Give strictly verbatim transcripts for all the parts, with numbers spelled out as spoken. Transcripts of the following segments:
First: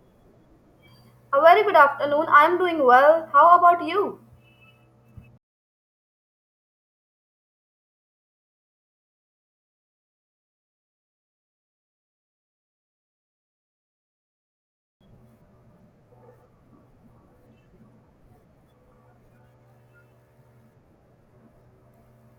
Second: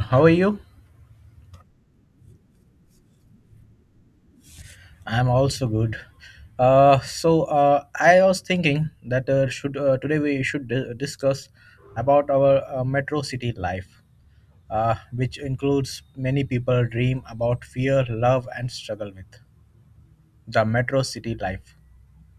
How are you? A very good afternoon. I'm doing well. How about you? I'm also good. Uh, so uh, I was thinking that uh, should uh, today we should di- discuss about our uh, metro city life, uh, which includes many people dream about fear, love, and struggle with the metro city life.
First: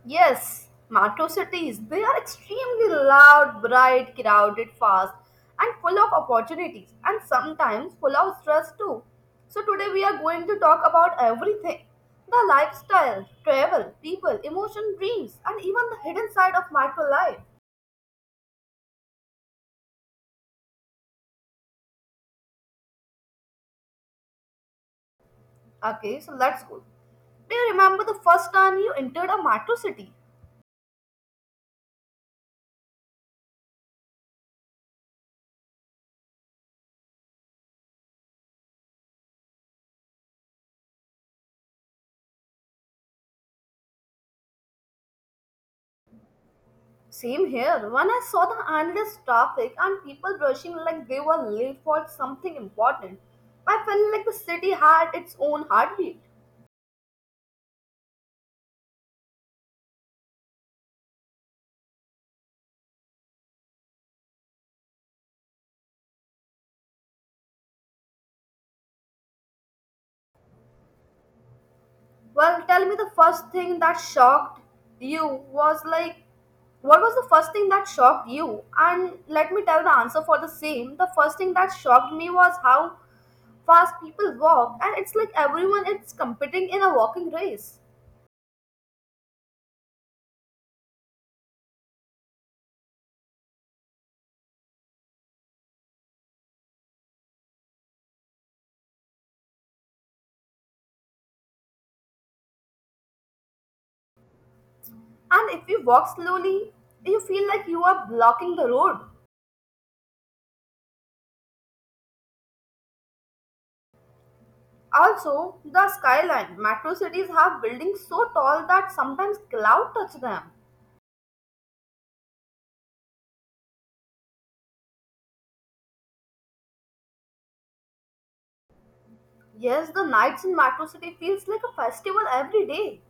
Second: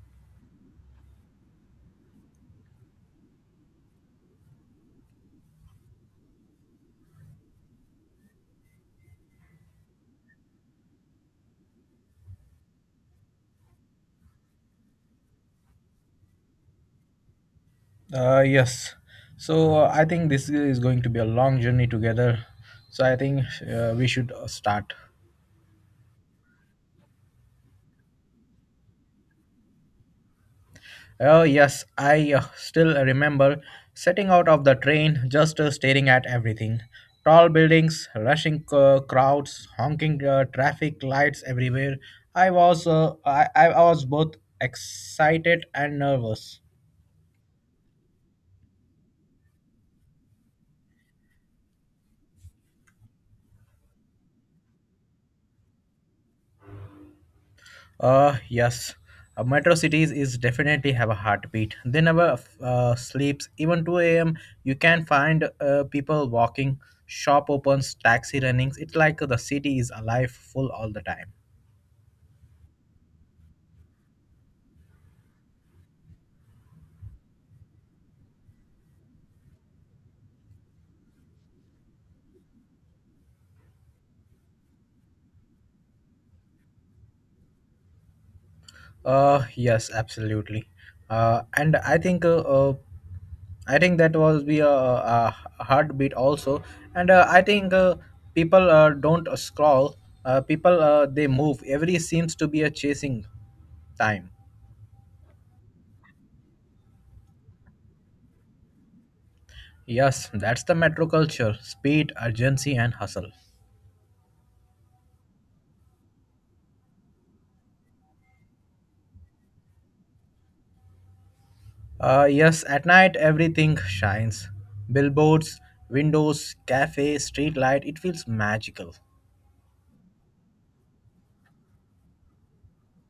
Yes, metro cities. They are extremely loud, bright, crowded, fast, and full of opportunities, and sometimes full of stress too. So, today we are going to talk about everything the lifestyle, travel, people, emotion, dreams, and even the hidden side of metro life. Uh, yes. So uh, I think this is going to be a long journey together. So I think uh, we should uh, start. Okay, so let's go. Do you remember the first time you entered a metro city? Oh, yes, I uh, still remember setting out of the train just uh, staring at everything. Tall buildings, rushing uh, crowds, honking uh, traffic lights everywhere. I was uh, I, I was both excited and nervous. Same here. When I saw the endless traffic and people rushing like they were late for something important, I felt like the city had its own heartbeat. Uh, yes. Uh, metro cities is definitely have a heartbeat. They never uh, sleeps. Even two a m you can find uh, people walking, shop opens, taxi runnings. It's like the city is alive full all the time. Well, tell me the first thing that shocked you was like, what was the first thing that shocked you? And let me tell the answer for the same. The first thing that shocked me was how fast people walk, and it's like everyone is competing in a walking race. Uh, yes, absolutely. Uh, and I think uh, uh, I think that was be a, a heartbeat also. And uh, I think uh, people uh, don't scroll. Uh, people uh, they move. Every seems to be a chasing time. And if you walk slowly, you feel like you are blocking the road. Yes, that's the metro culture: speed, urgency, and hustle. Also, the skyline. Metro cities have buildings so tall that sometimes cloud touch them. Uh, yes, at night everything shines. Billboards, windows, cafe, street light. It feels magical. Yes, the nights in metro city feels like a festival every day.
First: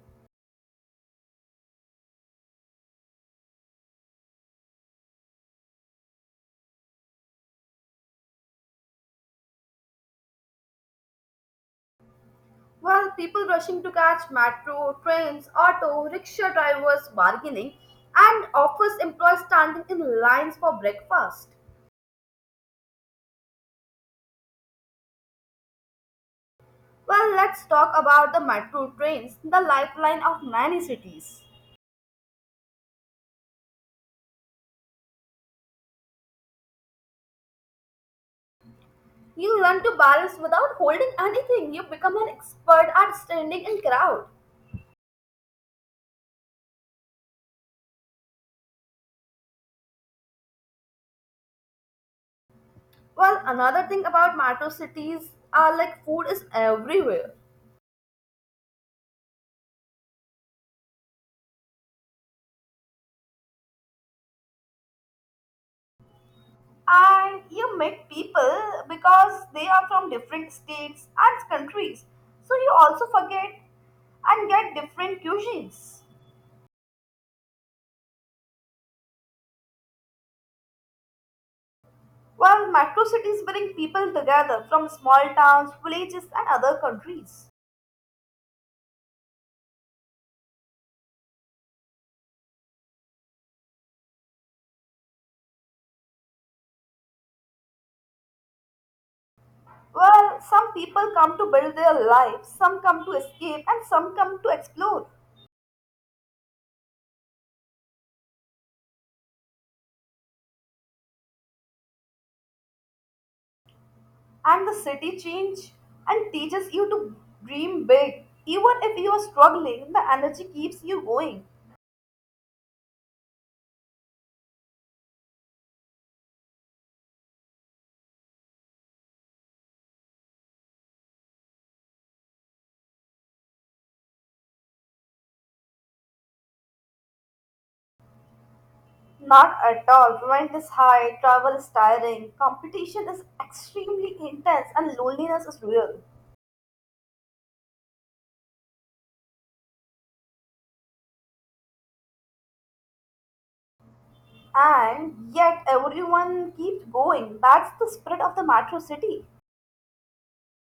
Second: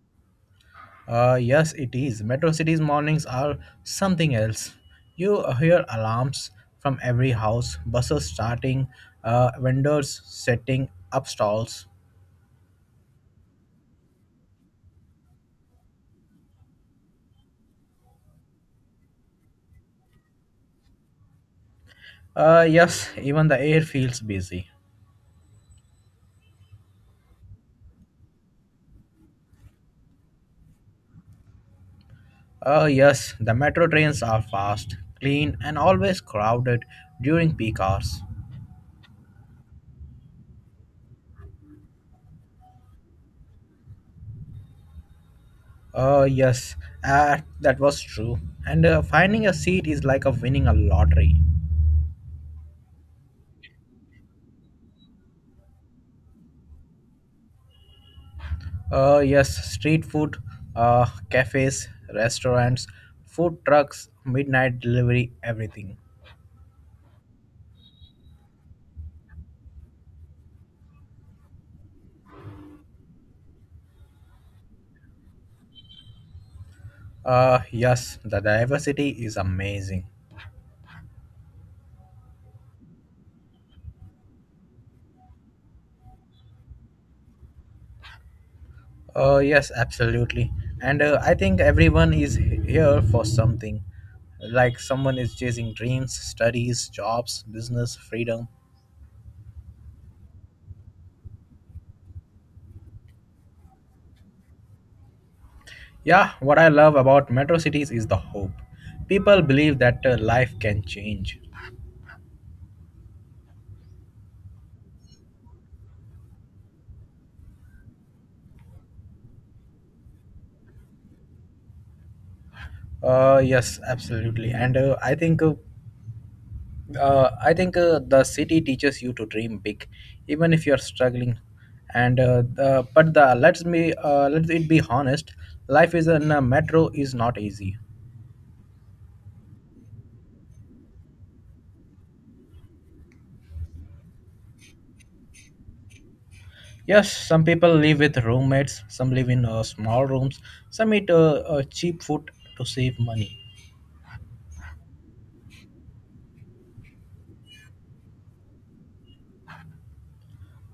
Uh, yes, it is. Metro cities mornings are something else. You hear alarms from every house, buses starting, uh, vendors setting up stalls. While people rushing to catch metro, trains, auto, rickshaw drivers bargaining, and office employees standing in lines for breakfast. Uh, yes, even the air feels busy. Well, let's talk about the metro trains, the lifeline of many cities. Uh, yes, the metro trains are fast, clean, and always crowded during peak hours. You learn to balance without holding anything. You become an expert at standing in crowd. Uh, yes, uh, that was true. And uh, finding a seat is like a winning a lottery. Well, another thing about metro cities are like food is everywhere. Uh, yes, street food, uh, cafes, restaurants, food trucks, midnight delivery, everything. And you meet people because they are from different states and countries. So you also forget and get different cuisines. Uh, yes, the diversity is amazing. Well, metro cities bring people together from small towns, villages, and other countries. Uh, yes, absolutely. And uh, I think everyone is here for something. Like someone is chasing dreams, studies, jobs, business, freedom. Well, some people come to build their lives, some come to escape, and some come to explore. Yeah, what I love about metro cities is the hope. People believe that uh, life can change. And the city change and teaches you to dream big. Even if you are struggling, the energy keeps you going. Uh, yes, absolutely. And uh, I think uh, Uh, I think uh, the city teaches you to dream big, even if you're struggling. And uh, the, but the let's me uh, let it be honest, life is in a metro is not easy. Not at all. Rent is high, travel is tiring, competition is extremely intense, and loneliness is real. Yes, some people live with roommates, some live in uh, small rooms, some eat uh, uh, cheap food to save money. And yet, everyone keeps going. That's the spirit of the metro city.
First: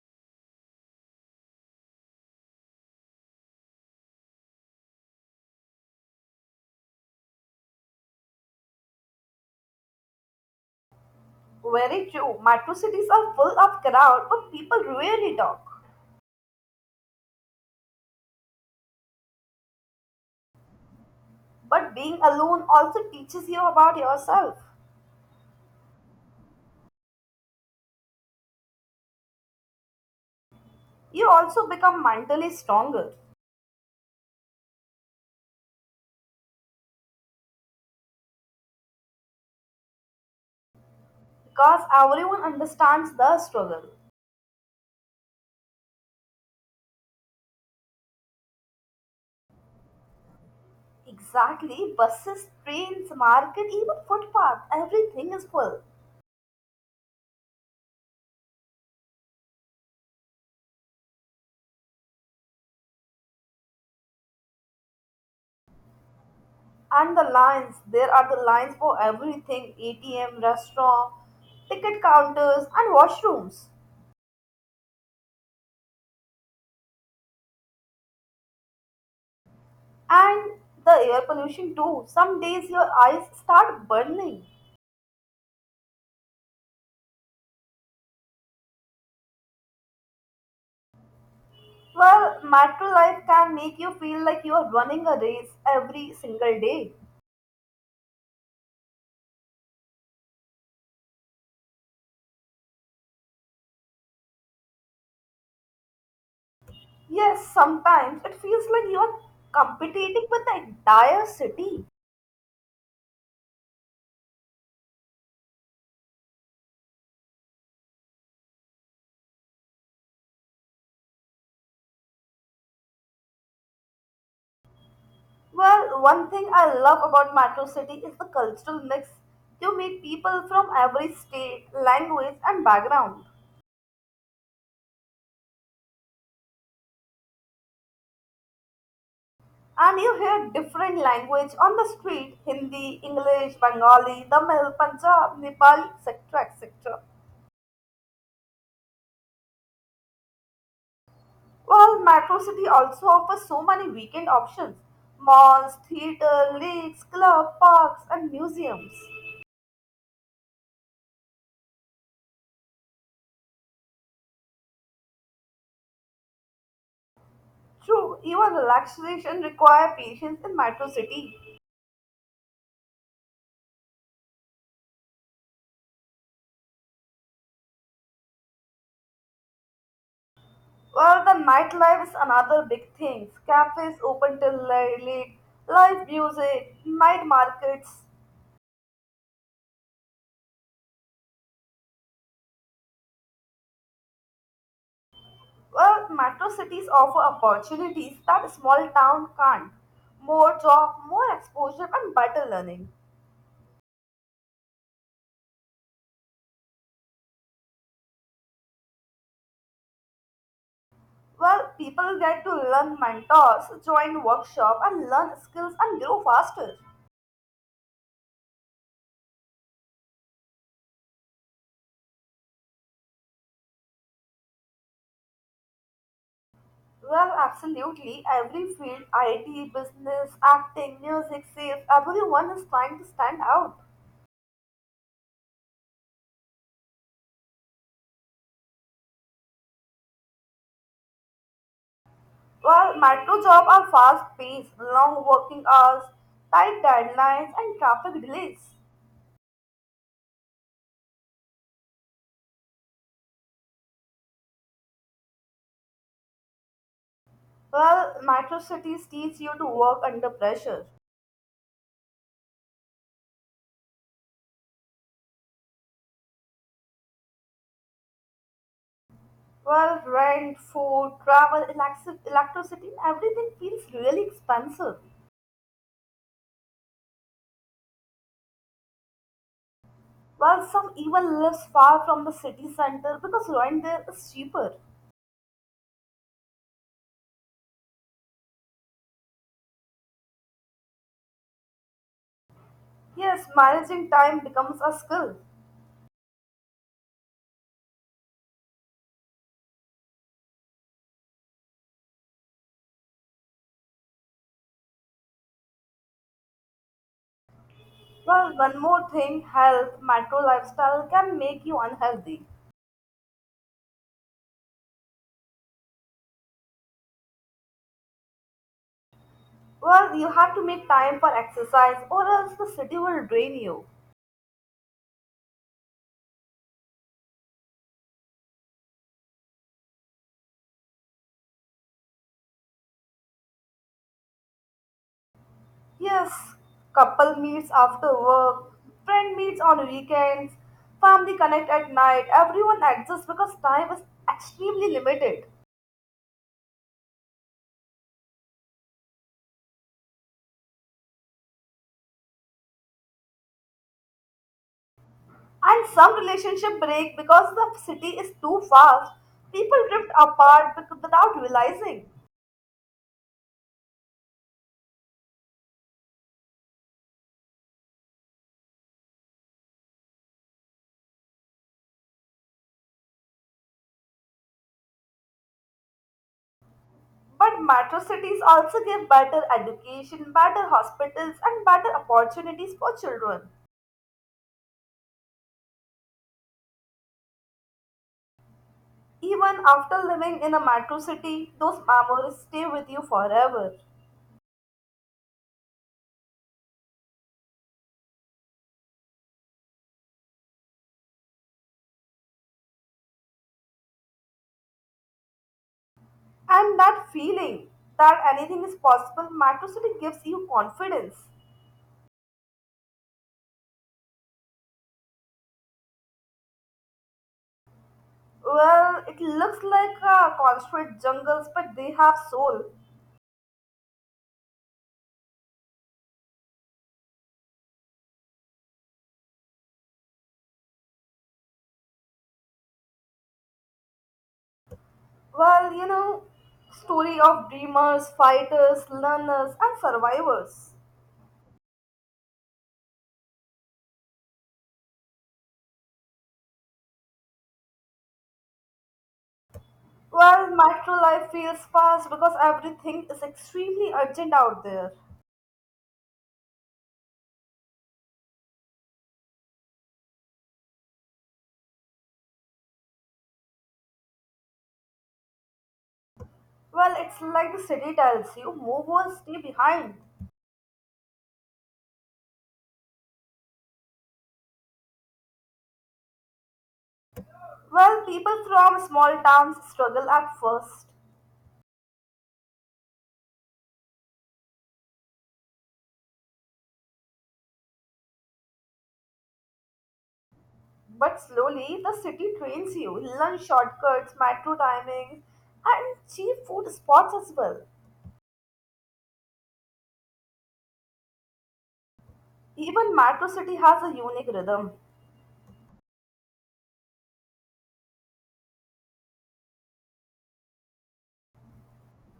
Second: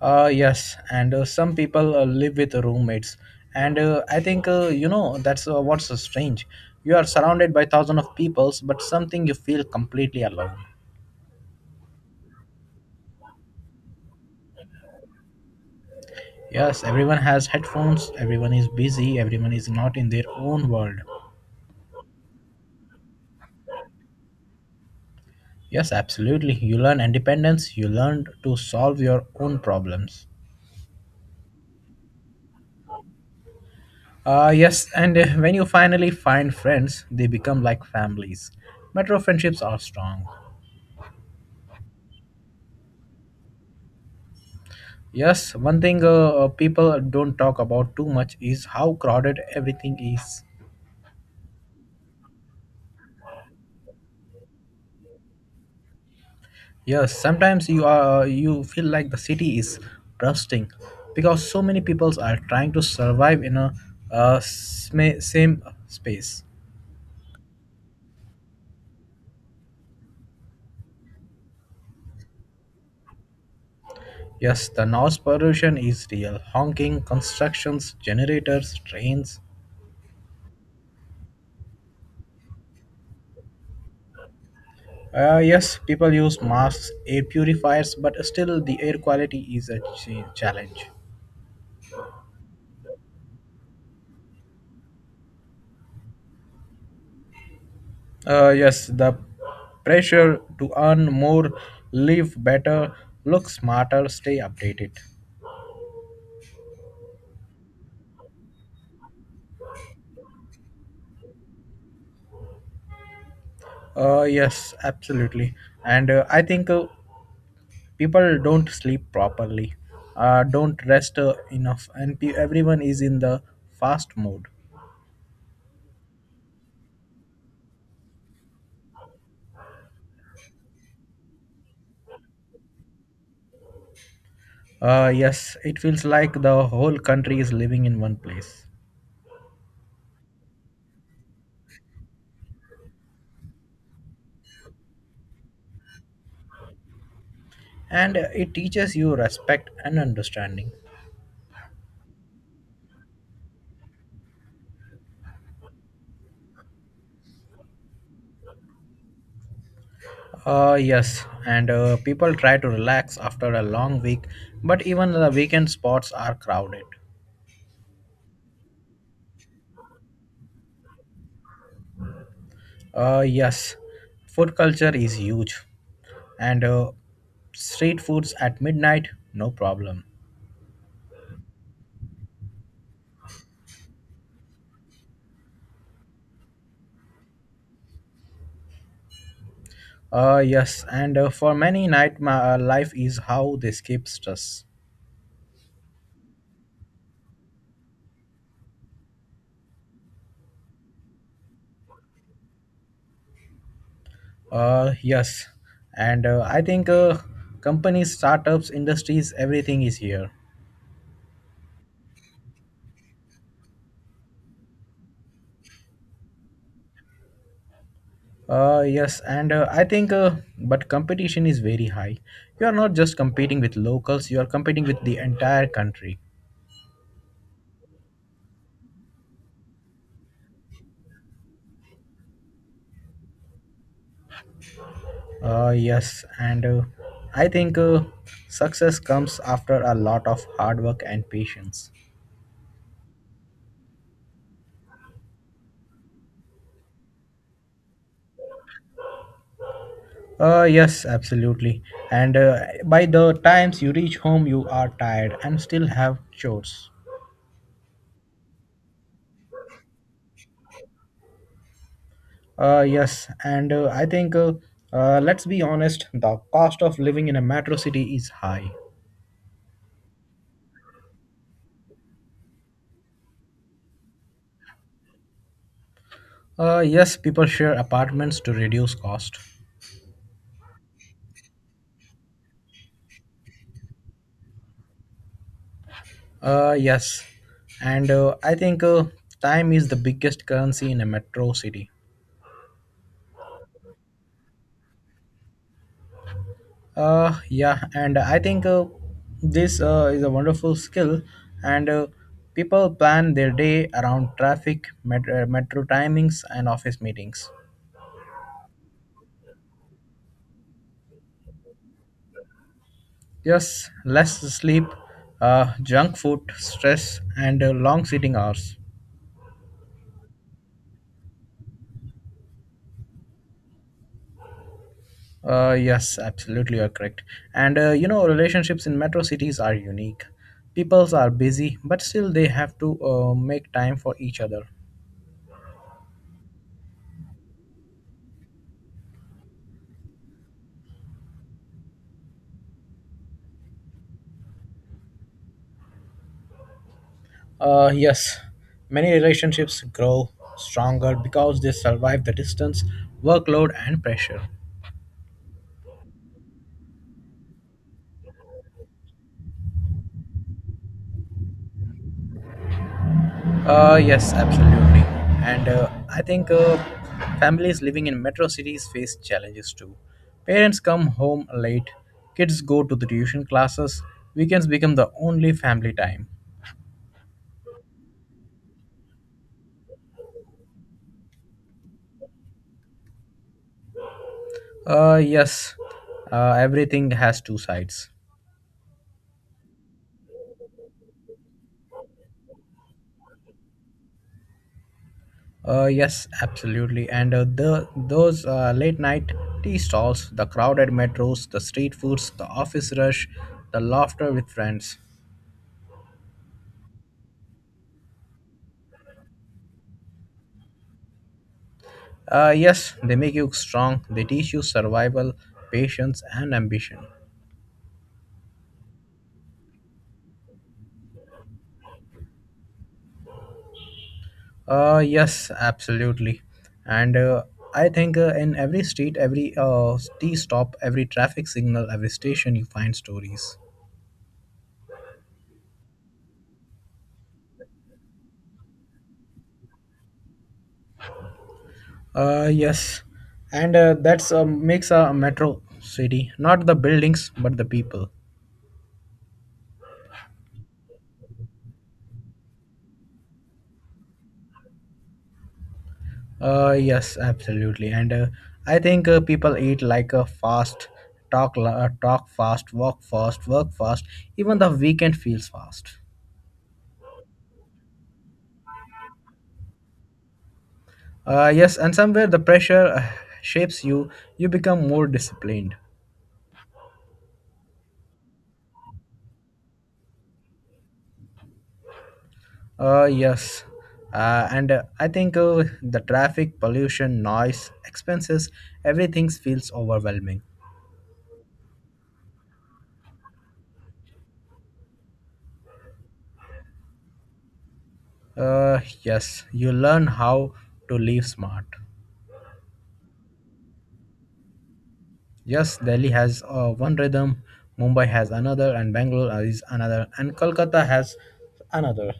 Uh, yes, and uh, some people uh, live with roommates, and uh, I think uh, you know that's uh, what's strange. You are surrounded by thousands of peoples, but something you feel completely alone. Very true. Metro cities are full of crowd, but people rarely talk. Yes, everyone has headphones, everyone is busy, everyone is not in their own world. But being alone also teaches you about yourself. Yes, absolutely. You learn independence, you learn to solve your own problems. You also become mentally stronger. Uh, yes, and uh, when you finally find friends, they become like families. Metro friendships are strong. Because everyone understands the struggle. Yes, one thing uh, uh, people don't talk about too much is how crowded everything is. Exactly. Buses, trains, market, even footpath, everything is full. Yes, sometimes you are you feel like the city is rusting because so many peoples are trying to survive in a uh, sma- same space. And the lines, there are the lines for everything A T M, restaurant, ticket counters, and washrooms. Yes, the noise pollution is real. Honking, constructions, generators, trains. And the air pollution too. Some days your eyes start burning. Uh, yes, people use masks, air purifiers, but still the air quality is a ch- challenge. Well, metro life can make you feel like you are running a race every single day. Uh, yes, the pressure to earn more, live better, look smarter, stay updated. Yes, sometimes it feels like you are competing with the entire city. Uh, yes, absolutely. And uh, I think uh, people don't sleep properly, uh, don't rest uh, enough, and pe- everyone is in the fast mode. Well, one thing I love about Metro City is the cultural mix. You meet people from every state, language, and background. Uh, yes, it feels like the whole country is living in one place. And you hear different language on the street Hindi, English, Bengali, Tamil, Punjab, Nepali, et cetera et cetera. And uh, it teaches you respect and understanding. While Metro City also offers so many weekend options malls, theater, lakes, club, parks, and museums. Uh, yes, and uh, people try to relax after a long week, but even the weekend spots are crowded. True, even relaxation require patience in Metro City. Uh, yes, food culture is huge. and uh, street foods at midnight, no problem. Well, the nightlife is another big thing. Cafes open till la- late, live music, night markets. Uh yes and uh, for many night my uh, life is how they escape stress. Well, metro cities offer opportunities that a small town can't. More job, more exposure, and better learning. Uh yes and uh, i think uh, companies, startups, industries, everything is here. Well, people get to learn mentors, join workshop, and learn skills and grow faster. Uh yes and uh, I think uh, but competition is very high. You are not just competing with locals, you are competing with the entire country. Well, absolutely. Every field, I T, business, acting, music, sales, everyone is trying to stand out. Uh yes and uh, i think uh, success comes after a lot of hard work and patience. While metro jobs are fast paced, long working hours, tight deadlines, and traffic delays. Uh, yes, absolutely. And uh, by the times you reach home, you are tired and still have chores. While metro cities teach you to work under pressure. Uh, yes, and uh, I think uh, uh, let's be honest, the cost of living in a metro city is high. Well, rent, food, travel, elec- electricity, everything feels really expensive. Uh, yes, people share apartments to reduce cost. While some even lives far from the city center because rent there is cheaper. Uh, yes, and uh, I think uh, time is the biggest currency in a metro city. Yes, managing time becomes a skill. Uh, yeah, and I think uh, this uh, is a wonderful skill, and uh, people plan their day around traffic, met- uh, metro timings, and office meetings. Well, one more thing, health, metro lifestyle can make you unhealthy. Yes, less sleep, uh, junk food, stress, and uh, long sitting hours. Well, you have to make time for exercise or else the city will drain you. Uh, yes, absolutely, you're correct. And uh, you know, relationships in metro cities are unique. Peoples are busy, but still they have to uh, make time for each other. Yes, couple meets after work, friend meets on weekends, family connect at night. Everyone exists because time is extremely limited. Uh, yes, many relationships grow stronger because they survive the distance, workload, and pressure. And some relationship break because the city is too fast. People drift apart bec- without realizing. Uh, yes, absolutely. And uh, I think uh, families living in metro cities face challenges too. Parents come home late, kids go to the tuition classes, weekends become the only family time. But metro cities also give better education, better hospitals, and better opportunities for children. Uh, yes, uh, everything has two sides. Even after living in a metro city, those memories stay with you forever. Uh, yes, absolutely. And uh, the those uh, late night tea stalls, the crowded metros, the street foods, the office rush, the laughter with friends. And that feeling that anything is possible, metro city gives you confidence. Uh, yes, they make you strong. They teach you survival, patience, and ambition. Well, it looks like uh, concrete jungles, but they have soul. Uh, yes, absolutely. And uh, I think uh, in every street, every uh, tea stop, every traffic signal, every station, you find stories. Well, you know, story of dreamers, fighters, learners, and survivors. Uh, yes, and uh, that's uh, makes a metro city, not the buildings but the people. Well, metro life feels fast because everything is extremely urgent out there. Uh, yes, absolutely, and uh, I think uh, people eat like a fast, talk la- uh, talk fast, walk fast, work fast. Even the weekend feels fast. Well, it's like the city tells you, move on, stay behind. Uh, yes, and somewhere the pressure uh, shapes you. You become more disciplined. Well, people from small towns struggle at first, Uh, yes. Uh, and uh, I think uh, the traffic, pollution, noise, expenses, everything feels overwhelming. but slowly the city trains you. Lunch shortcuts, metro timings, and cheap food spots as well. Uh, yes, you learn how to live smart. Even metro city has a unique rhythm, Yes, Delhi has uh, one rhythm, Mumbai has another, and Bangalore is another, and Kolkata has another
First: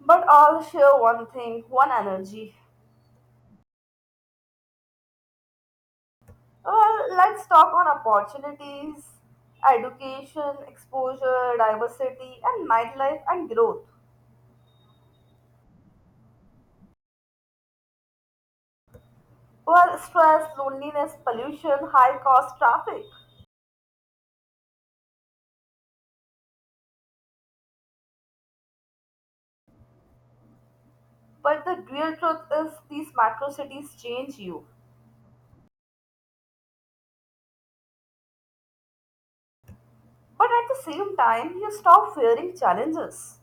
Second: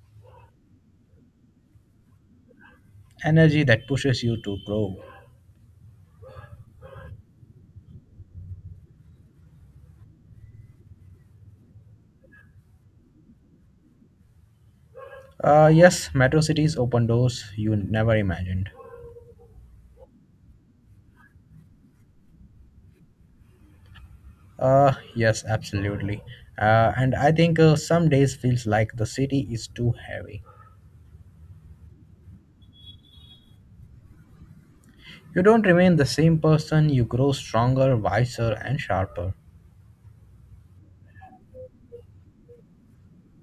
but all share one thing, one energy. energy that pushes you to grow. Well, let's talk on opportunities, education, exposure, diversity, and nightlife and growth. Uh, yes, metro cities open doors you never imagined. Well, stress, loneliness, pollution, high cost, traffic. Uh, yes, absolutely. Uh, and I think uh, some days feels like the city is too heavy. But the real truth is, these macro cities change you. You don't remain the same person, you grow stronger, wiser, and sharper. But at the same time, you stop fearing challenges.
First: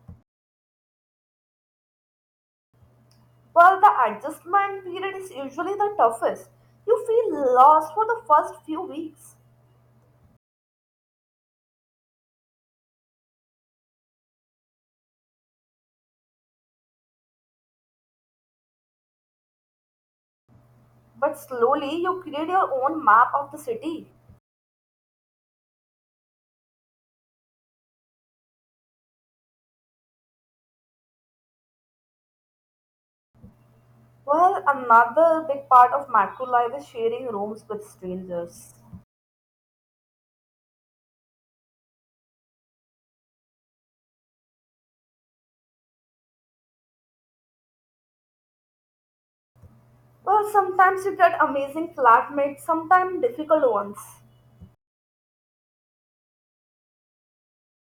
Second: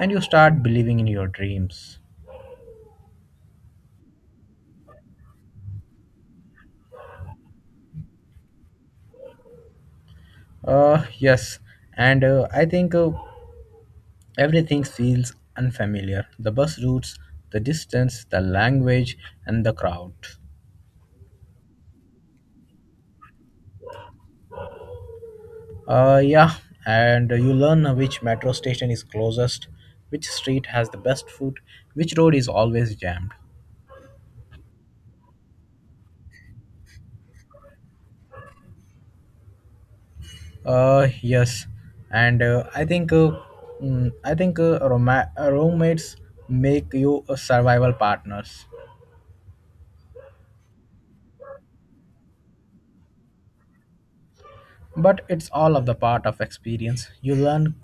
And you start believing in your dreams. While the adjustment period is usually the toughest, you feel lost for the first few weeks. Uh, yes, and uh, I think uh, everything feels unfamiliar. The bus routes, the distance, the language, and the crowd. But slowly, you create your own map of the city. Uh, yeah, and you learn which metro station is closest, which street has the best food, which road is always jammed. Well, another big part of macro life is sharing rooms with strangers. Uh, yes, and uh, I think uh, mm, I think uh, roma- uh, roommates make you uh, survival partners. Well, sometimes you get amazing flatmates, sometimes difficult ones. But it's all of the part of experience. You learn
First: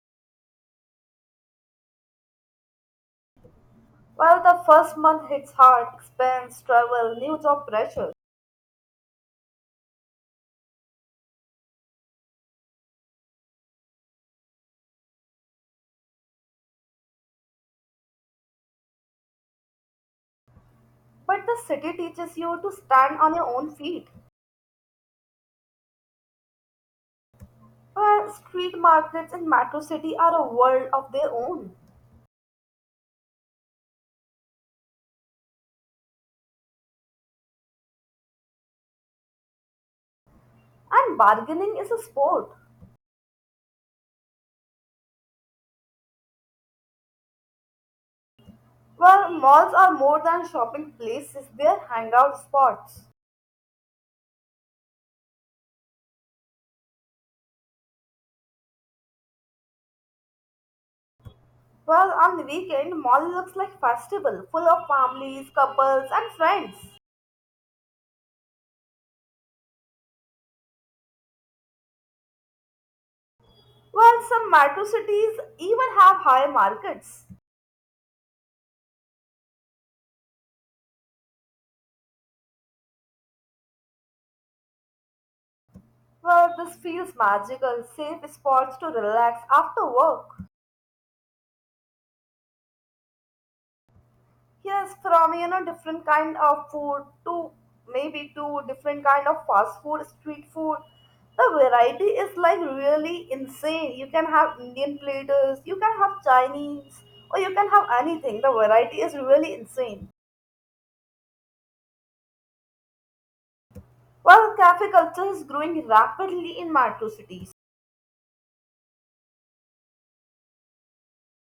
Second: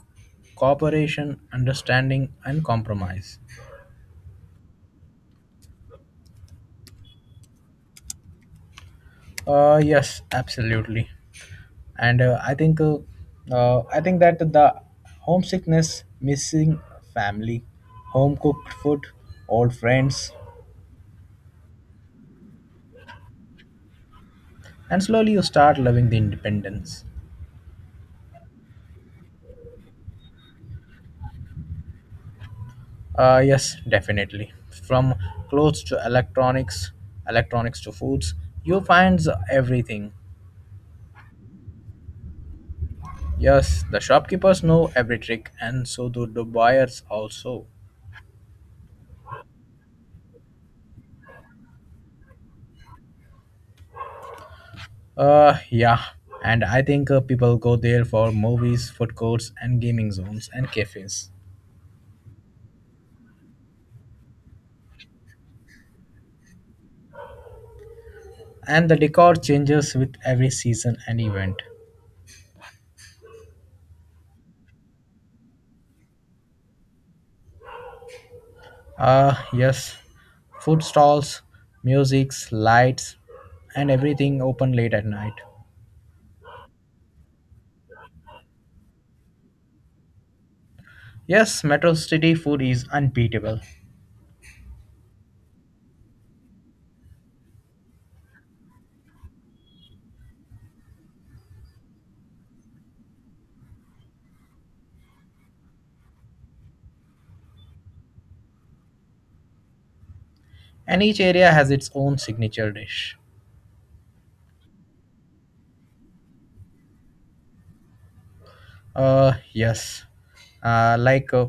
cooperation, understanding, and compromise. While the first month hits hard, expense, travel, new job pressure. Uh, yes, absolutely. And uh, I think uh, uh, I think that the homesickness, missing family, home cooked food, old friends, But the city teaches you to stand on your own feet. and slowly you start loving the independence. Where street markets in Metro City are a world of their own. Uh, yes, definitely. From clothes to electronics, electronics to foods, you find everything. And bargaining is a sport. Yes, the shopkeepers know every trick, and so do the buyers also. Where malls are more than shopping places, they are hangout spots. Uh, yeah, and I think uh, people go there for movies, food courts, and gaming zones and cafes. Well, on the weekend, mall looks like festival, full of families, couples, and friends. And the decor changes with every season and event. Well, some metro cities even have high markets. Uh, yes, food stalls, musics, lights, and everything open late at night. Well, this feels magical, safe spots to relax after work. Yes, Metro City food is unbeatable, Yes, from you know different kind of food to maybe to different kind of fast food, street food. The variety is like really insane. You can have Indian platters, you can have Chinese, or you can have anything. The variety is really insane. and each area has its own signature dish. While cafe culture is growing rapidly in metro cities, Uh, yes, uh, like uh,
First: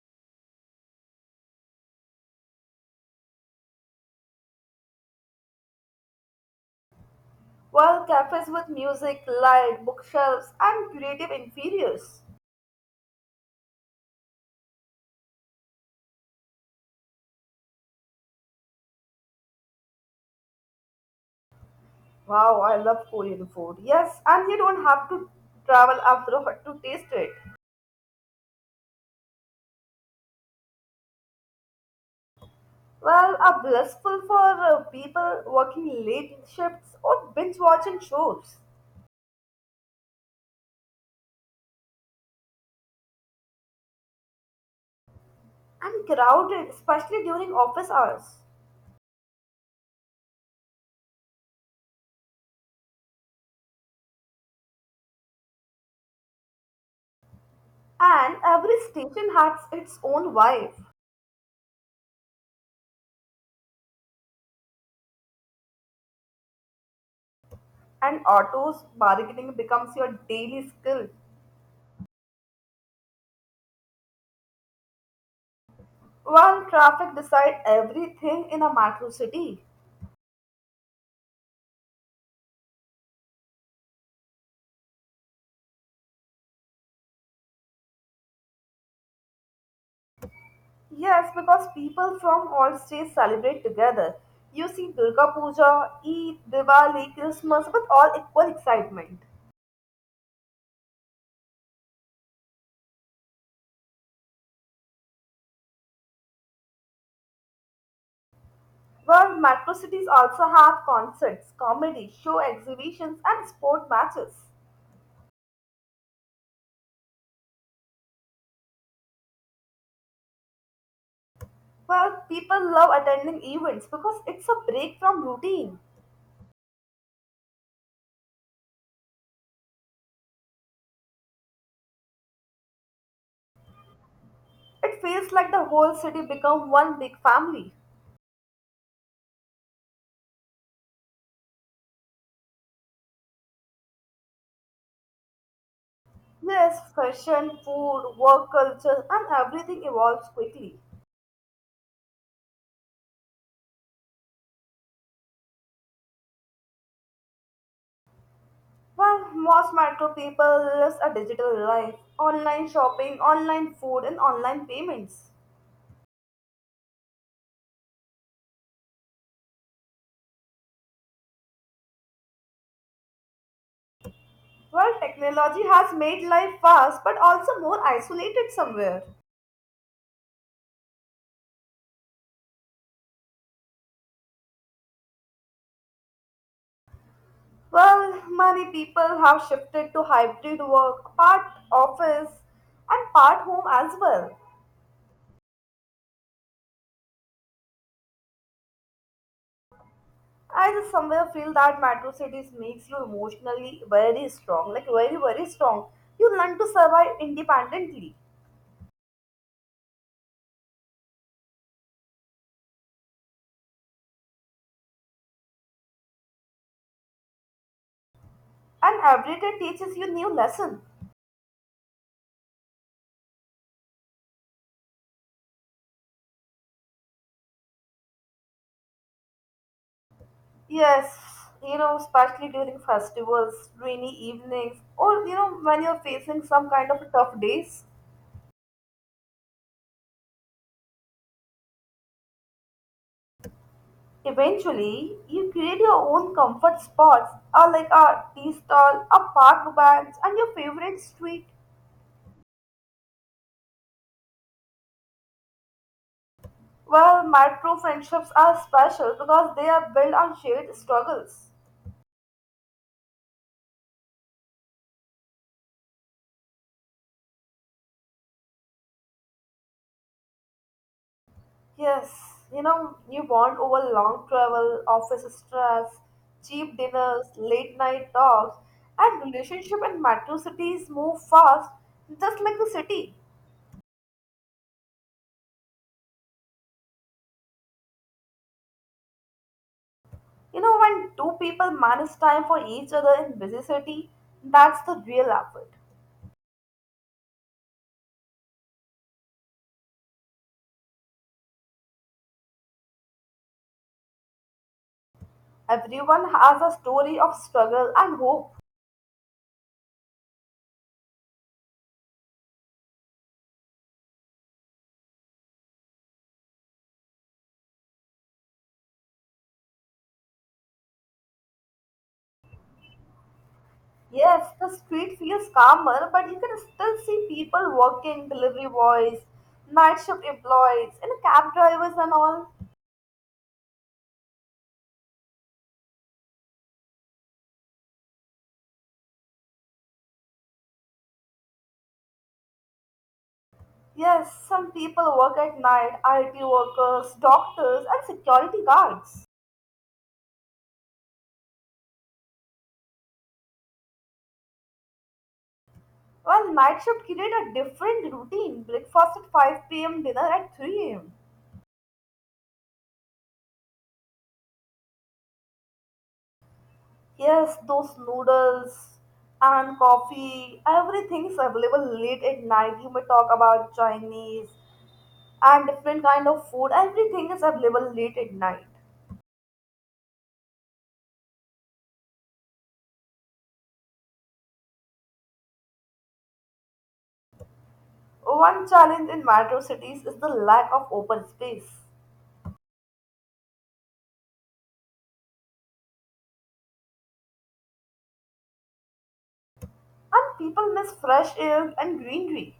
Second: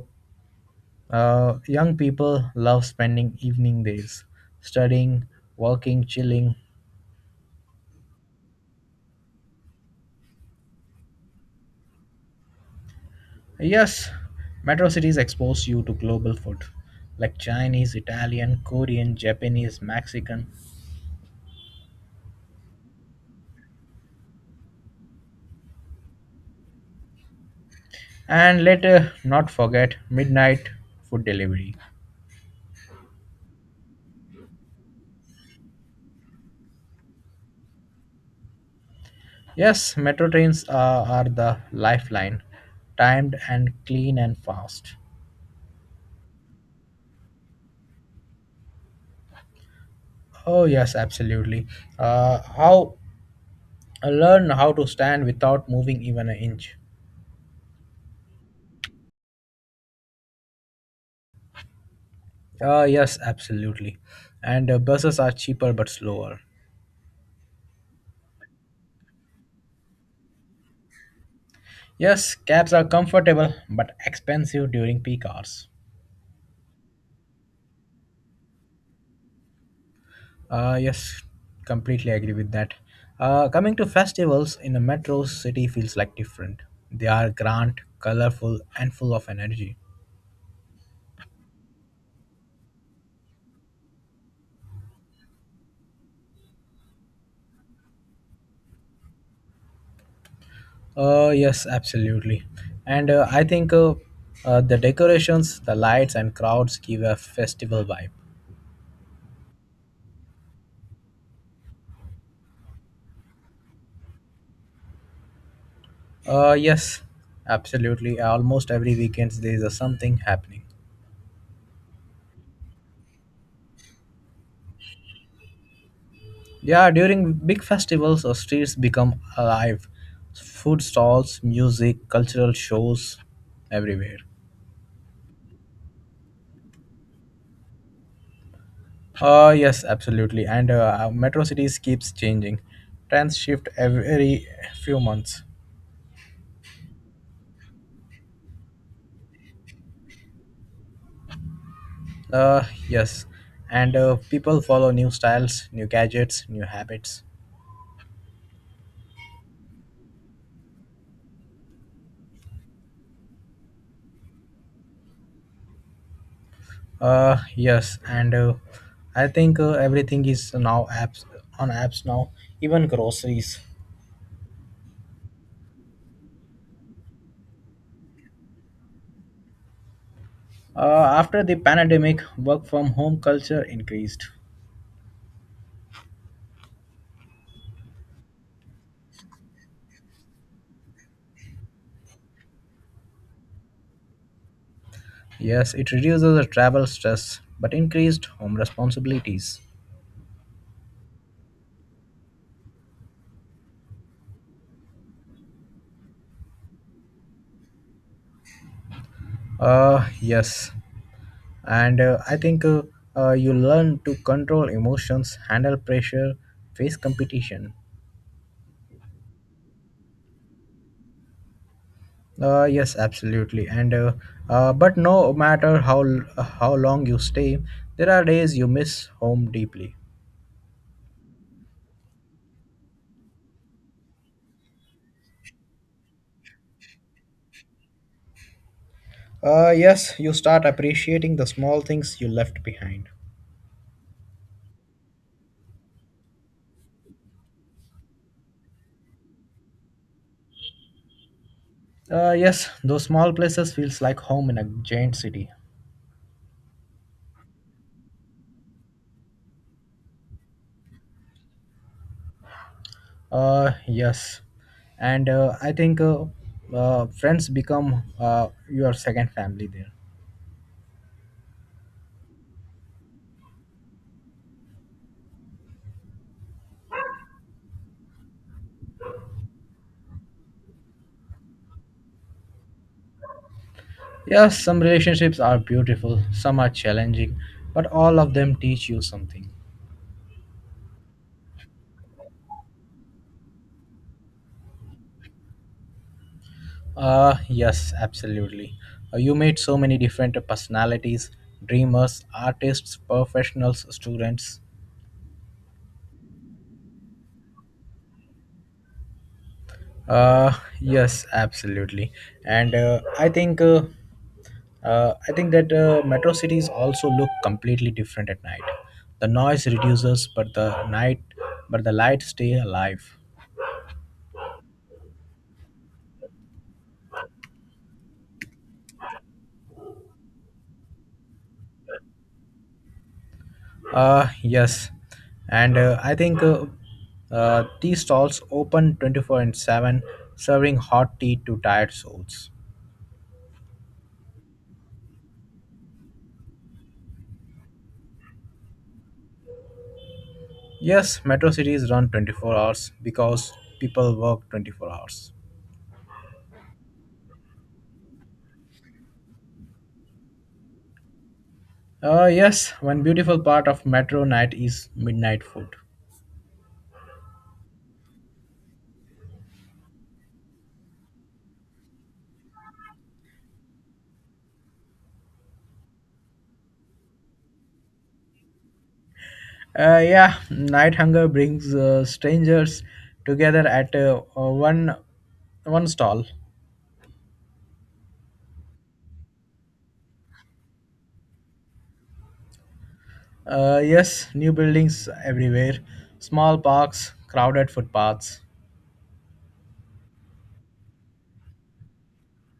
Uh, young people love spending evening days studying, working, chilling. while cafes with music, light, bookshelves, and creative interiors. Yes, metro cities expose you to global food like Chinese, Italian, Korean, Japanese, Mexican, Wow, I love Korean food. Yes, and you don't have to travel abroad to taste it. and later, not forget, midnight food delivery. Well, are blissful for uh, people working late shifts or binge watching shows, Yes, metro trains are, are the lifeline, timed and clean and fast. and crowded, especially during office hours. Oh, yes, absolutely. Uh, how Learn how to stand without moving even an inch. And every station has its own vibe, Uh, yes, absolutely. And uh, buses are cheaper but slower. and autos bargaining becomes your daily skill. Yes, cabs are comfortable but expensive during peak hours. While traffic decides everything in a metro city. Uh, yes, completely agree with that. Uh, coming to festivals in a metro city feels like different. They are grand, colorful, and full of energy. Yes, because people from all states celebrate together. You see Durga Puja, Eid, Diwali, Christmas with all equal excitement. Uh, yes, absolutely. And uh, I think uh, uh, the decorations, the lights, and crowds give a festival vibe. Where macrocities also have concerts, comedy, show exhibitions, and sport matches. Uh, yes, absolutely. Almost every weekend there is a something happening. Well, people love attending events because it's a break from routine. Yeah, during big festivals, our streets become alive. Food stalls, music, cultural shows, everywhere. It feels like the whole city become one big family. Uh, yes, absolutely. And uh, our metro cities keeps changing. Trends shift every few months. Yes, fashion, food, work culture, and everything evolves quickly. Uh, yes. And uh, people follow new styles, new gadgets, new habits. Well, most metro people lives a digital life, online shopping, online food, and online payments. Uh, yes. And uh, I think uh, everything is now apps on apps now, even groceries. Well, technology has made life fast but also more isolated somewhere. Uh, After the pandemic, work from home culture increased. Well, many people have shifted to hybrid work, part office and part home as well. Yes, it reduces the travel stress but increased home responsibilities. I just somewhere feel that metro cities makes you emotionally very strong, like very very strong. You learn to survive independently, Uh, yes, and uh, I think uh, uh, you learn to control emotions, handle pressure, face competition. and every day teaches you new lesson. Uh, yes, absolutely. And uh, uh, But no matter how how long you stay, there are days you miss home deeply. Yes, you know, especially during festivals, rainy evenings, or you know when you're facing some kind of tough days. Uh, yes, you start appreciating the small things you left behind. Eventually, you create your own comfort spots, uh, like a tea stall, a park bench, and your favorite street. Uh, yes, those small places feels like home in a giant city. Well, my true friendships are special because they are built on shared struggles. Uh, yes, and uh, I think uh, uh, Friends become uh, your second family there. Yes, you know, you bond over long travel, office stress, cheap dinners, late night talks, and relationship in metro cities move fast, just like the city. Yes, some relationships are beautiful, some are challenging, but all of them teach you something. You know, when two people manage time for each other in busy city, that's the real effort. Uh, yes, absolutely. Uh, you meet so many different personalities, dreamers, artists, professionals, students. Everyone has a story of struggle and hope. Uh, yes, absolutely. And uh, I think uh, Uh, I think that uh, Metro cities also look completely different at night. The noise reduces, but the night, but the light stay alive. Yes, the street feels calmer, but you can still see people working, delivery boys, night shift employees, and cab drivers and all. Uh, yes, and uh, I think uh, uh, These stalls open twenty-four and seven, serving hot tea to tired souls. Yes, some people work at night, I T workers, doctors, and security guards. Yes, metro cities run twenty-four hours because people work twenty-four hours. While night shift create a different routine, breakfast at five p m, dinner at three a m. Uh, yes, one beautiful part of metro night is midnight food. Yes, those noodles and coffee, everything's available late at night. You may talk about Chinese and different kind of food. Everything is available late at night. Uh, yeah, night hunger brings uh, strangers together at uh, uh, one one stall. One challenge in metro cities is the lack of open space. Uh, yes, new buildings everywhere, small parks, crowded footpaths. And people miss fresh air and greenery.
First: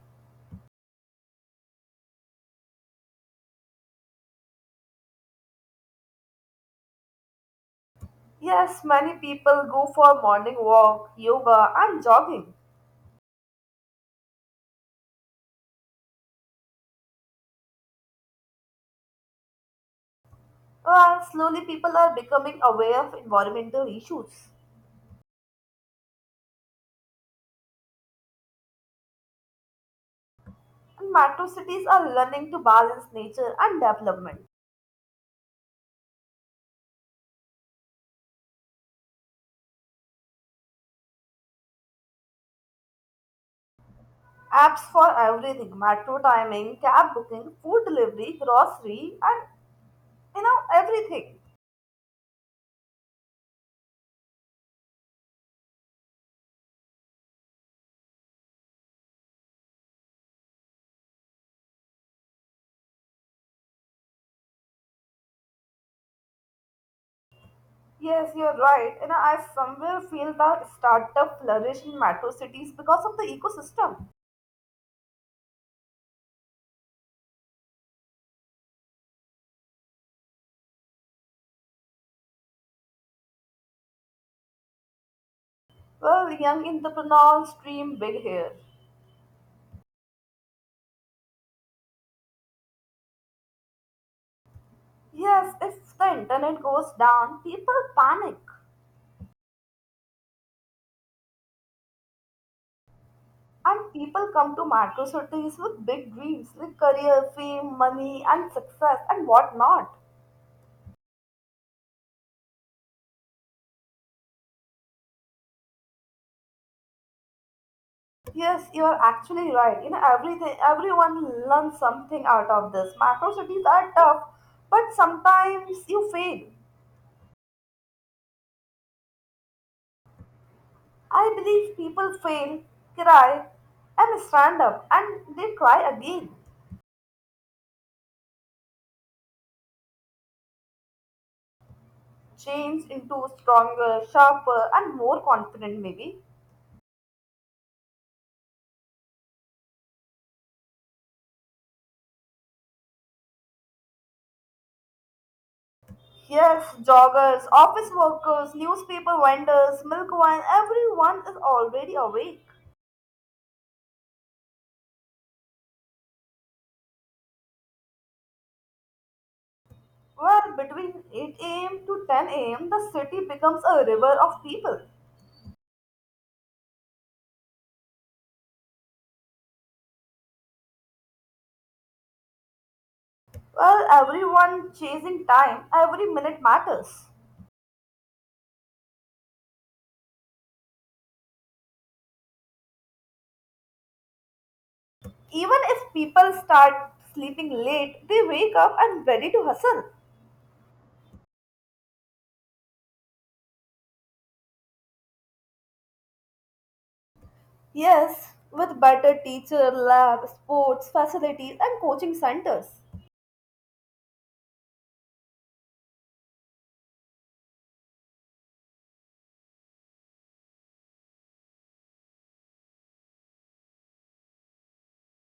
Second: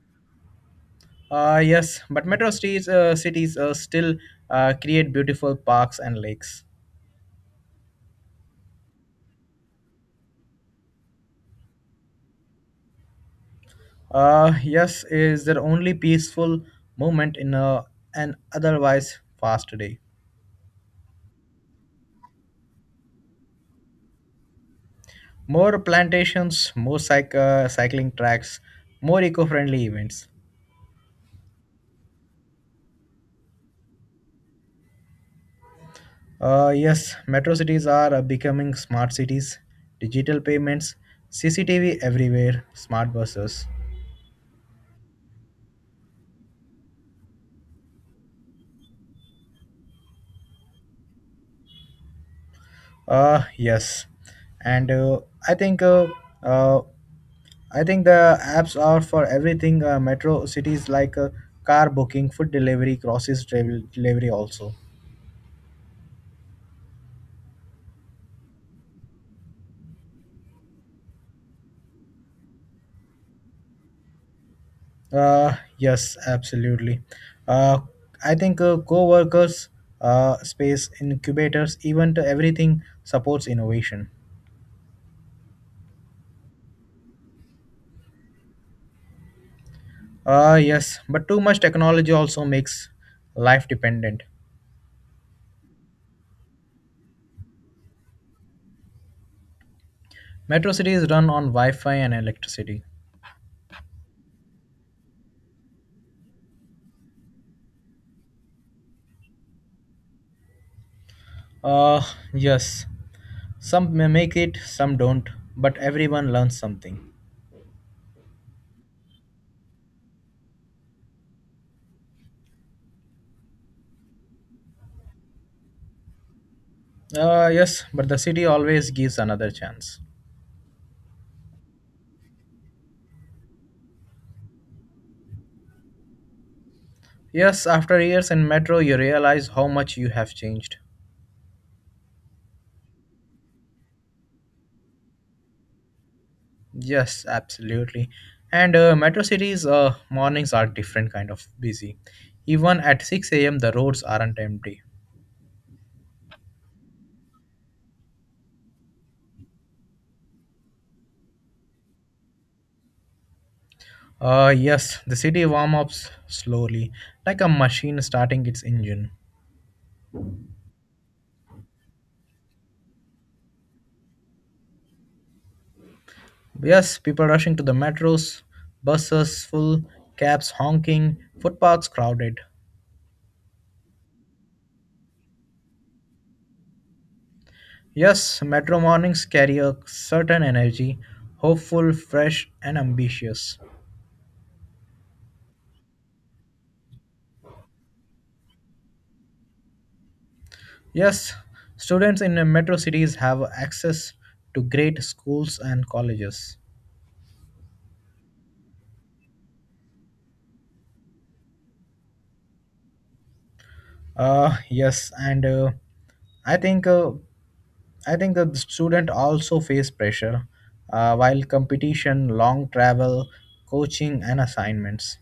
Uh, yes, but metro cities uh, cities uh, still uh, create beautiful parks and lakes. Yes, many people go for morning walk, yoga and jogging. Uh, yes, is their only peaceful moment in a, an otherwise fast day. Well, slowly people are becoming aware of environmental issues. More plantations, more cyc- uh, cycling tracks, more eco-friendly events. And metro cities are learning to balance nature and development. Uh, yes, metro cities are uh, becoming smart cities, digital payments, C C T V everywhere, smart buses. Apps for everything metro timing, cab booking, food delivery, grocery, and you know, everything. Uh, yes, and uh, I think uh, uh, I think the apps are for everything. Uh, metro cities like uh, car booking, food delivery, groceries travel delivery also. Yes, you're right. You know, I somewhere feel that startup flourish in metro cities because of the ecosystem. Uh, yes, absolutely. Uh, I think uh, co-workers, uh, space incubators, even to everything supports innovation. Well, young entrepreneurs dream big here. Uh, yes, but too much technology also makes life dependent. Yes, if the internet goes down, people panic. Metro cities run on Wi Fi and electricity. And people come to metro cities with big dreams like career, fame, money, and success, and whatnot. Uh, yes, some may make it, some don't, but everyone learns something. Yes, you are actually right. You know, everything, everyone learns something out of this. Macro cities are tough, but sometimes you fail. Uh, yes, but the city always gives another chance. I believe people fail, cry, and stand up, and they try again. Yes, after years in metro, you realize how much you have changed. Change into stronger, sharper, and more confident, maybe. Yes, absolutely. And uh, Metro cities' uh, mornings are different kind of busy. Even at six a m, the roads aren't empty. Yes, joggers, office workers, newspaper vendors, milk wine, everyone is already awake. Uh, yes, the city warm ups slowly, like a machine starting its engine. Well, between eight a m to ten a m, the city becomes a river of people. Yes, people rushing to the metros, buses full, cabs honking, footpaths crowded. Well, everyone chasing time, every minute matters. Yes, metro mornings carry a certain energy, hopeful, fresh, and ambitious. Even if people start sleeping late, they wake up and ready to hustle. Yes, students in the metro cities have access to great schools and colleges. Yes, with better teacher, lab, sports, facilities, and coaching centers. Uh, yes, and uh, I think uh, I think that The student also face pressure uh, while competition, long travel, coaching, and assignments,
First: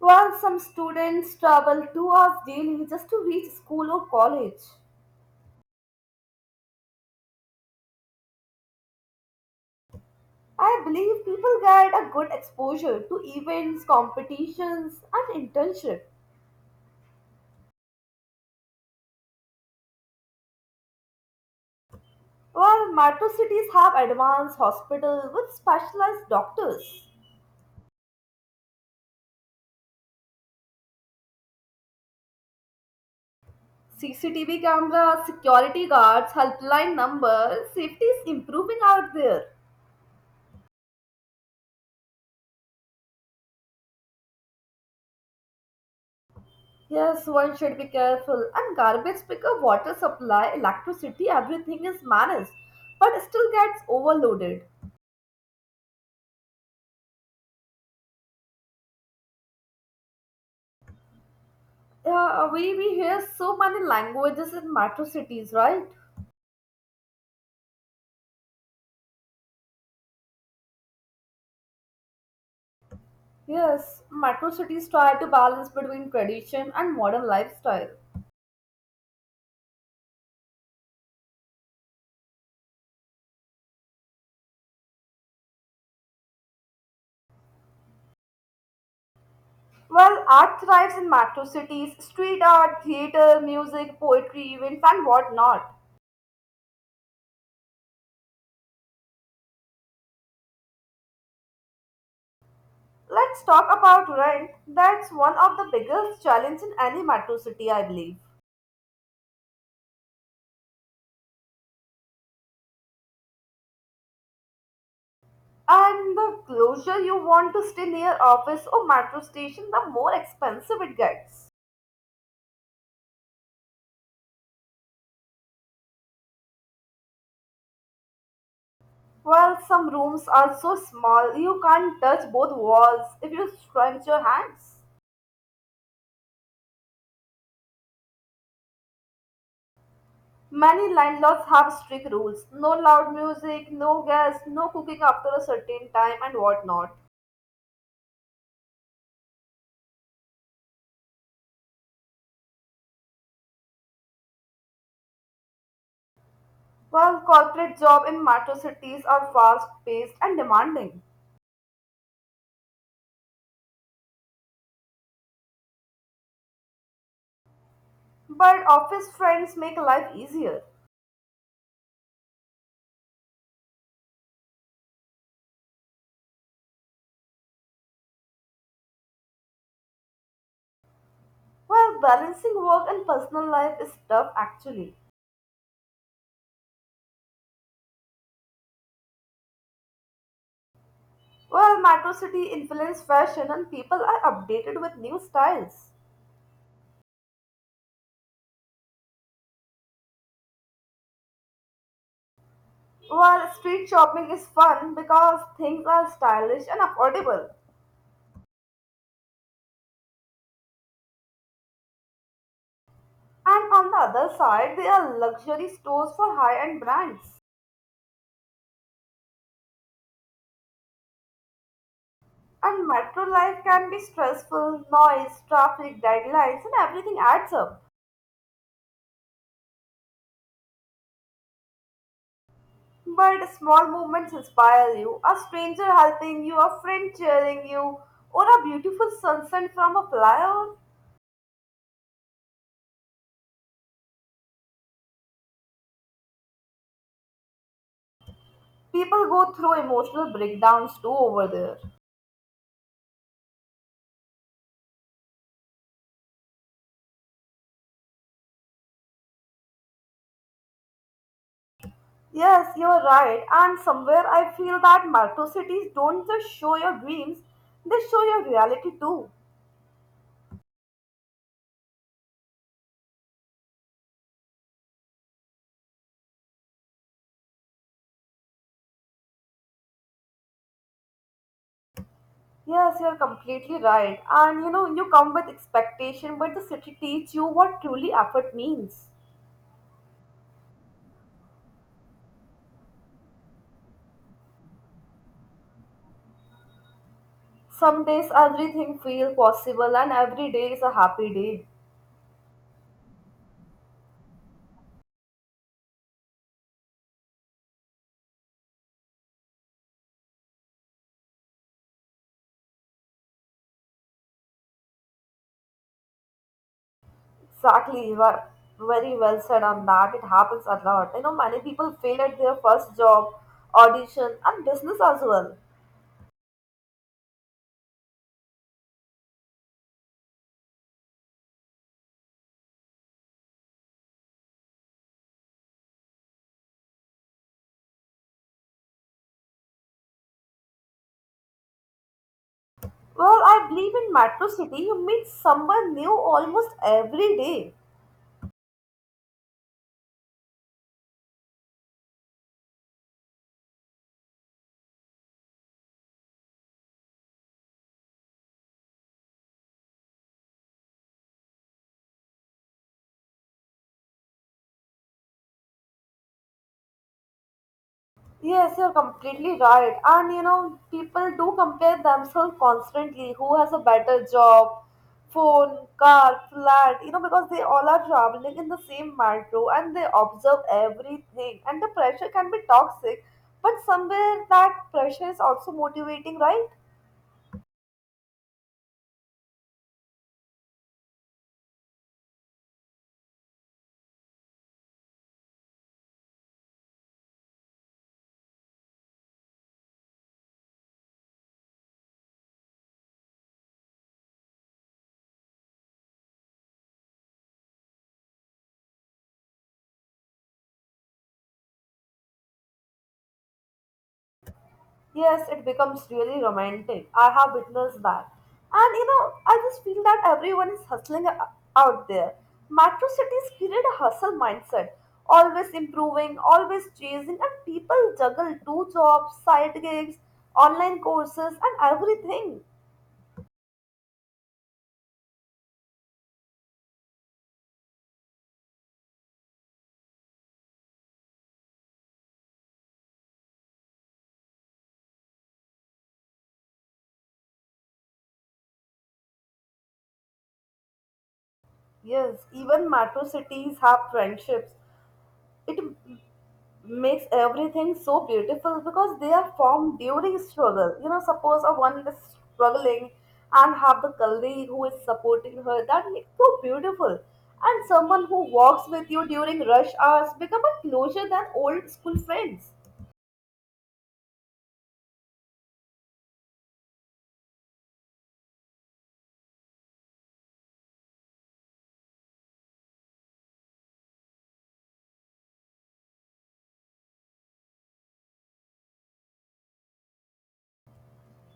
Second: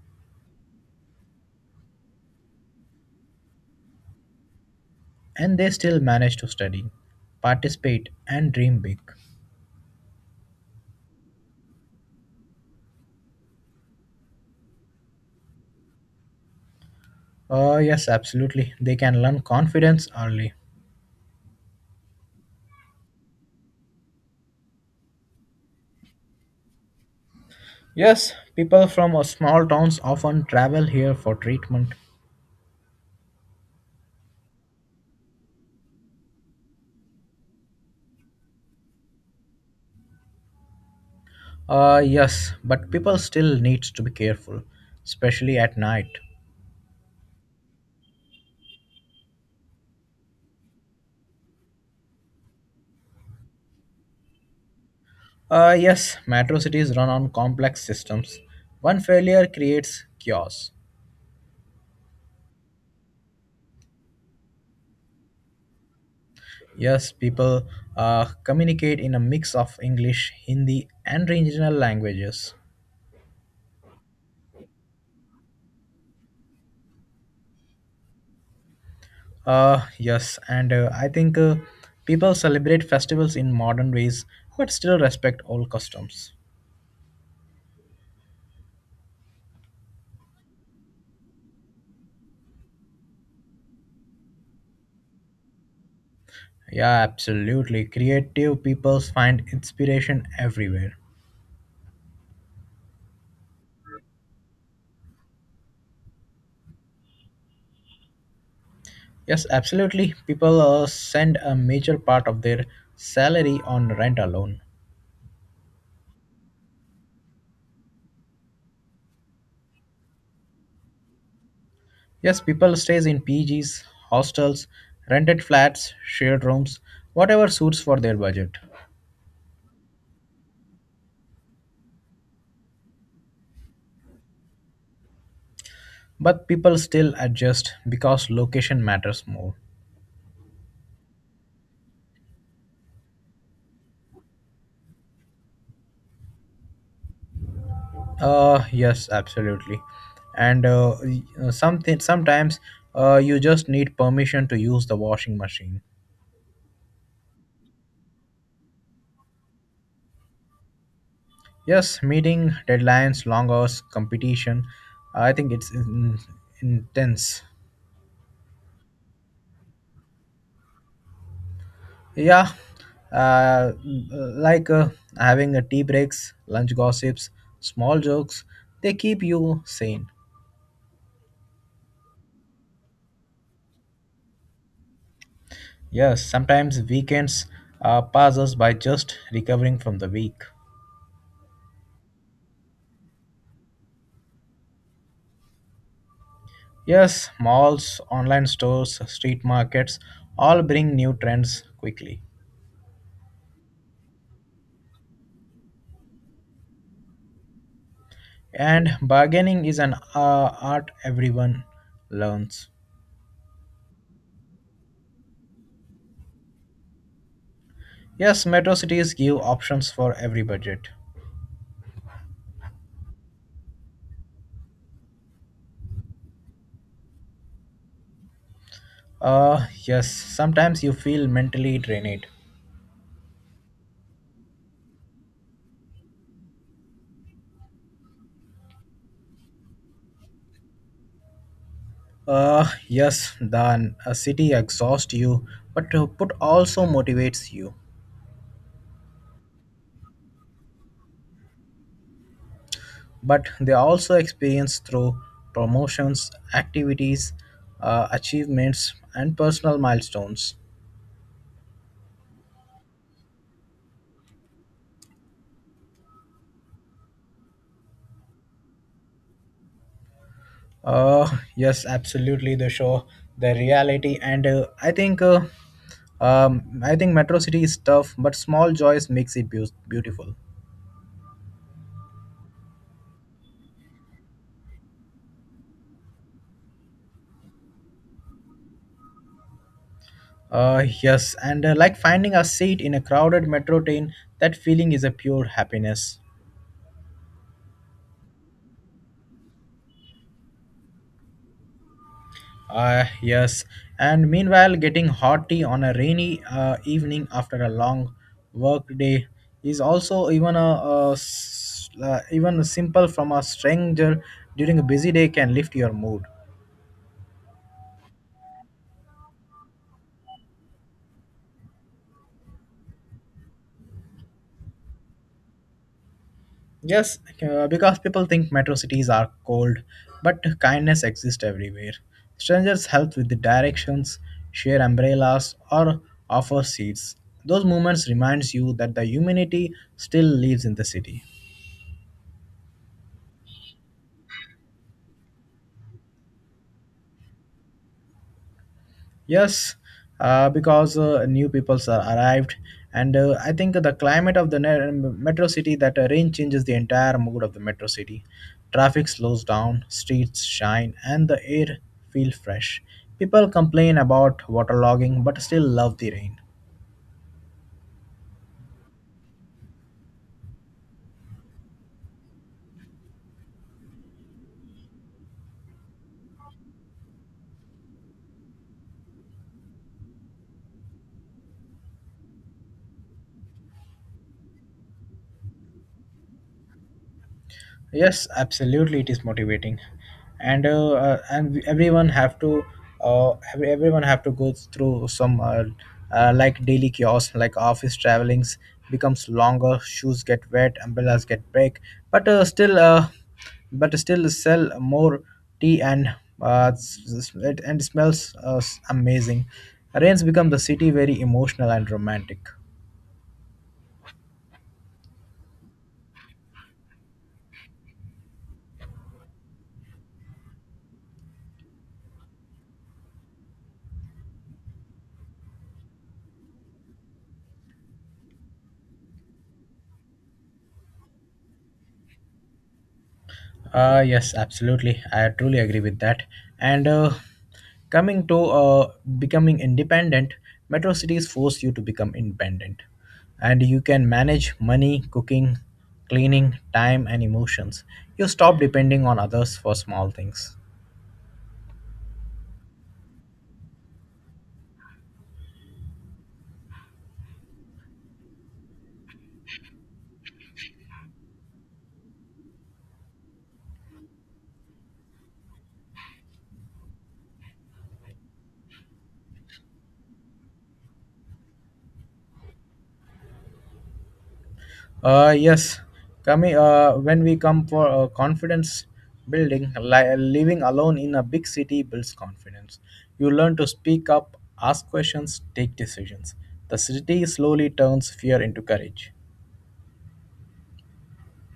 While some students travel two hours daily just to reach school or college, and they still manage to study, participate, and dream big. I believe people get a good exposure to events, competitions, and internship. Uh, yes, absolutely. They can learn confidence early. While metro cities have advanced hospitals with specialized doctors. Yes, people from uh, small towns often travel here for treatment. C C T V cameras, security guards, helpline numbers, safety is improving out there. Uh, yes, but people still needs to be careful, especially at night. Yes, one should be careful. And garbage pickup, water supply, electricity, everything is managed, but still gets overloaded. Uh, yes, metro cities run on complex systems. One failure creates chaos. Yeah, we, we hear so many languages in metro cities, right? Yes, people uh, communicate in a mix of English, Hindi, and regional languages. Yes, metro cities try to balance between tradition and modern lifestyle. Uh, yes, and uh, I think uh, People celebrate festivals in modern ways but still respect old customs. Well, art thrives in metro cities street art, theater, music, poetry, events, and whatnot. Yeah, absolutely. Creative people find inspiration everywhere. Let's talk about rent. That's one of the biggest challenges in any metro city, I believe. Yes, absolutely. People uh, send a major part of their salary on rent alone. And the closer you want to stay near office or metro station, the more expensive it gets. Yes, people stays in P Gs, hostels, rented flats, shared rooms, whatever suits for their budget. Well, some rooms are so small you can't touch both walls if you stretch your hands. But people still adjust because location matters more. Many landlords have strict rules no loud music, no gas, no cooking after a certain time, and whatnot. Uh yes, absolutely. And uh, y- uh, something sometimes uh, you just need permission to use the washing machine. Well, corporate jobs in metro cities are fast paced and demanding. Yes, meeting deadlines, long hours, competition. I think it's in, intense. But office friends make life easier. Yeah, uh, like uh, having a tea breaks, lunch gossips, small jokes, they keep you sane. Well, balancing work and personal life is tough actually. Yes, sometimes weekends uh, pass us by just recovering from the week. Well, Metro City influence fashion and people are updated with new styles. Yes, malls, online stores, street markets all bring new trends quickly. While street shopping is fun because things are stylish and affordable. And bargaining is an uh, art everyone learns. And on the other side, there are luxury stores for high-end brands. Yes, metro cities give options for every budget. And metro life can be stressful, noise, traffic, deadlines, and everything adds up. Uh, yes, sometimes you feel mentally drained. But small moments inspire you a stranger helping you, a friend cheering you, or a beautiful sunset from a flyover. Uh, yes, the uh, city exhausts you, but uh, but also motivates you. People go through emotional breakdowns too over there. But they also experience through promotions, activities, uh, achievements, and personal milestones. Yes, you're right. And somewhere I feel that metro cities don't just show your dreams, they show your reality too. Uh, yes, absolutely. They show the reality, and uh, I think, uh, um, I think Metro City is tough, but small joys makes it beau- beautiful. Yes, you're completely right. And you know, you come with expectation, but the city teaches you what truly effort means. Uh, yes, and uh, Like finding a seat in a crowded metro train, that feeling is a pure happiness. Some days everything feels possible, and every day is a happy day. Uh, yes, and meanwhile, getting hot tea on a rainy uh, evening after a long work day is also even a, a s- uh, even simple from a stranger during a busy day can lift your mood. Exactly, you are very well said on that. It happens a lot. You know, many people fail at their first job, audition, and business as well. Yes, uh, because people think metro cities are cold, but kindness exists everywhere. Strangers help with the directions, share umbrellas, or offer seats. Those moments reminds you that the humanity still lives in the city. Well, I believe in Metro City, you meet someone new almost every day. Yes, uh, because uh, new peoples are arrived, and uh, I think the climate of the ne- metro city that uh, rain changes the entire mood of the metro city. Traffic slows down, streets shine, and the air feels fresh. People complain about waterlogging, but still love the rain. Yes, you're completely right. And you know, people do compare themselves constantly. Who has a better job, phone, car, flat, you know, because they all are traveling in the same metro and they observe everything. And the pressure can be toxic, but somewhere that pressure is also motivating, right? Yes, absolutely, it is motivating, and uh, uh, and we- everyone have to uh, ev- everyone have to go through some uh, uh, like daily chaos, like office travelings becomes longer, shoes get wet, umbrellas get break, but uh, still uh, but still sell more tea and uh, s- s- it, and smells uh, s- amazing. Rains become the city very emotional and romantic. Yes, it becomes really romantic. I have witnessed that. And you know, I just feel that everyone is hustling o- out there. Metro cities create a hustle mindset, always improving, always chasing, and people juggle two jobs, side gigs, online courses, and everything. Uh, yes, absolutely. I truly agree with that. And uh, coming to uh, becoming independent, metro cities force you to become independent. And you can manage money, cooking, cleaning, time, and emotions. You stop depending on others for small things. Yes, even metro cities have friendships. It makes everything so beautiful because they are formed during struggle. You know, suppose a one is struggling and have the colleague who is supporting her, that makes so beautiful. And someone who walks with you during rush hours become a closer than old school friends. Uh, yes, coming uh, When we come for uh, confidence building, li- living alone in a big city builds confidence. You learn to speak up, ask questions, take decisions. The city slowly turns fear into courage.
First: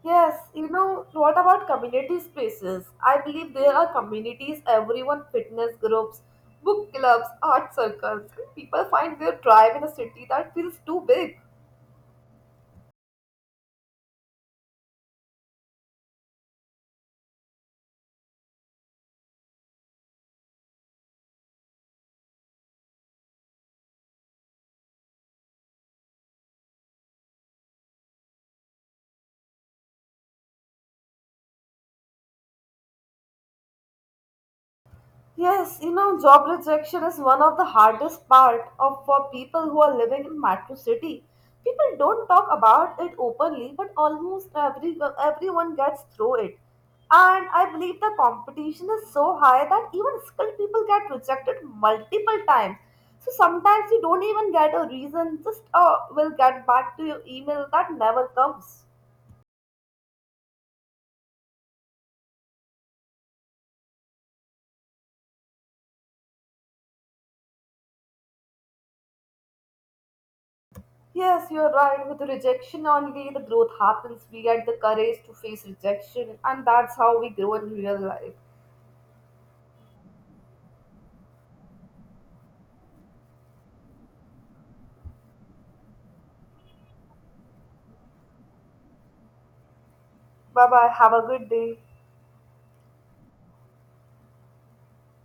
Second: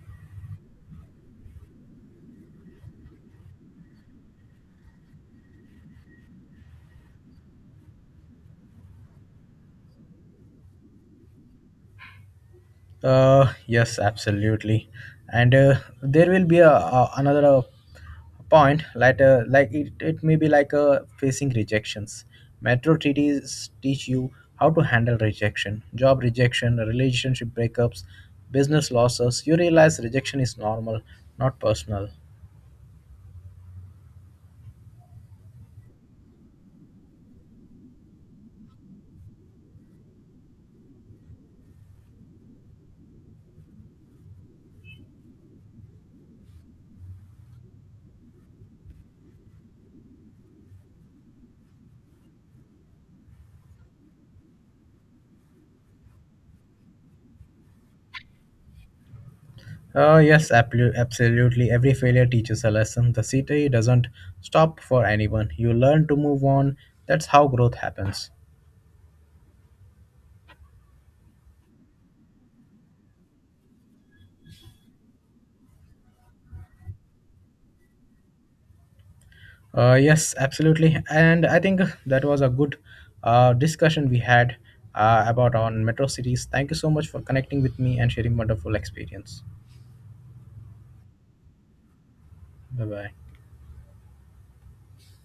Yes, you know, what about community spaces? I believe there are communities, everyone, fitness groups, book clubs, art circles, and people find their tribe in a city that feels too big. Uh, yes, absolutely, and uh, there will be a, a another uh, point later. Like it, it may be like uh, facing rejections. Metro treaties teach you how to handle rejection, job rejection, relationship breakups, business losses. You realize rejection is normal, not personal. Yes, you know, job rejection is one of the hardest part of for people who are living in metro city. People don't talk about it openly, but almost every everyone gets through it. And I believe the competition is so high that even skilled people get rejected multiple times. So sometimes you don't even get a reason, just uh, will get back to your email that never comes. Uh, yes, ablu- absolutely. Every failure teaches a lesson. The city doesn't stop for anyone. You learn to move on. That's how growth happens. Yes, you're right. With rejection only, the growth happens. We get the courage to face rejection, and that's how we grow in real life. Uh, yes, absolutely. And I think that was a good uh, discussion we had uh, about on metro cities. Thank you so much for connecting with me and sharing wonderful experience. Bye bye. Have a good day. Bye bye.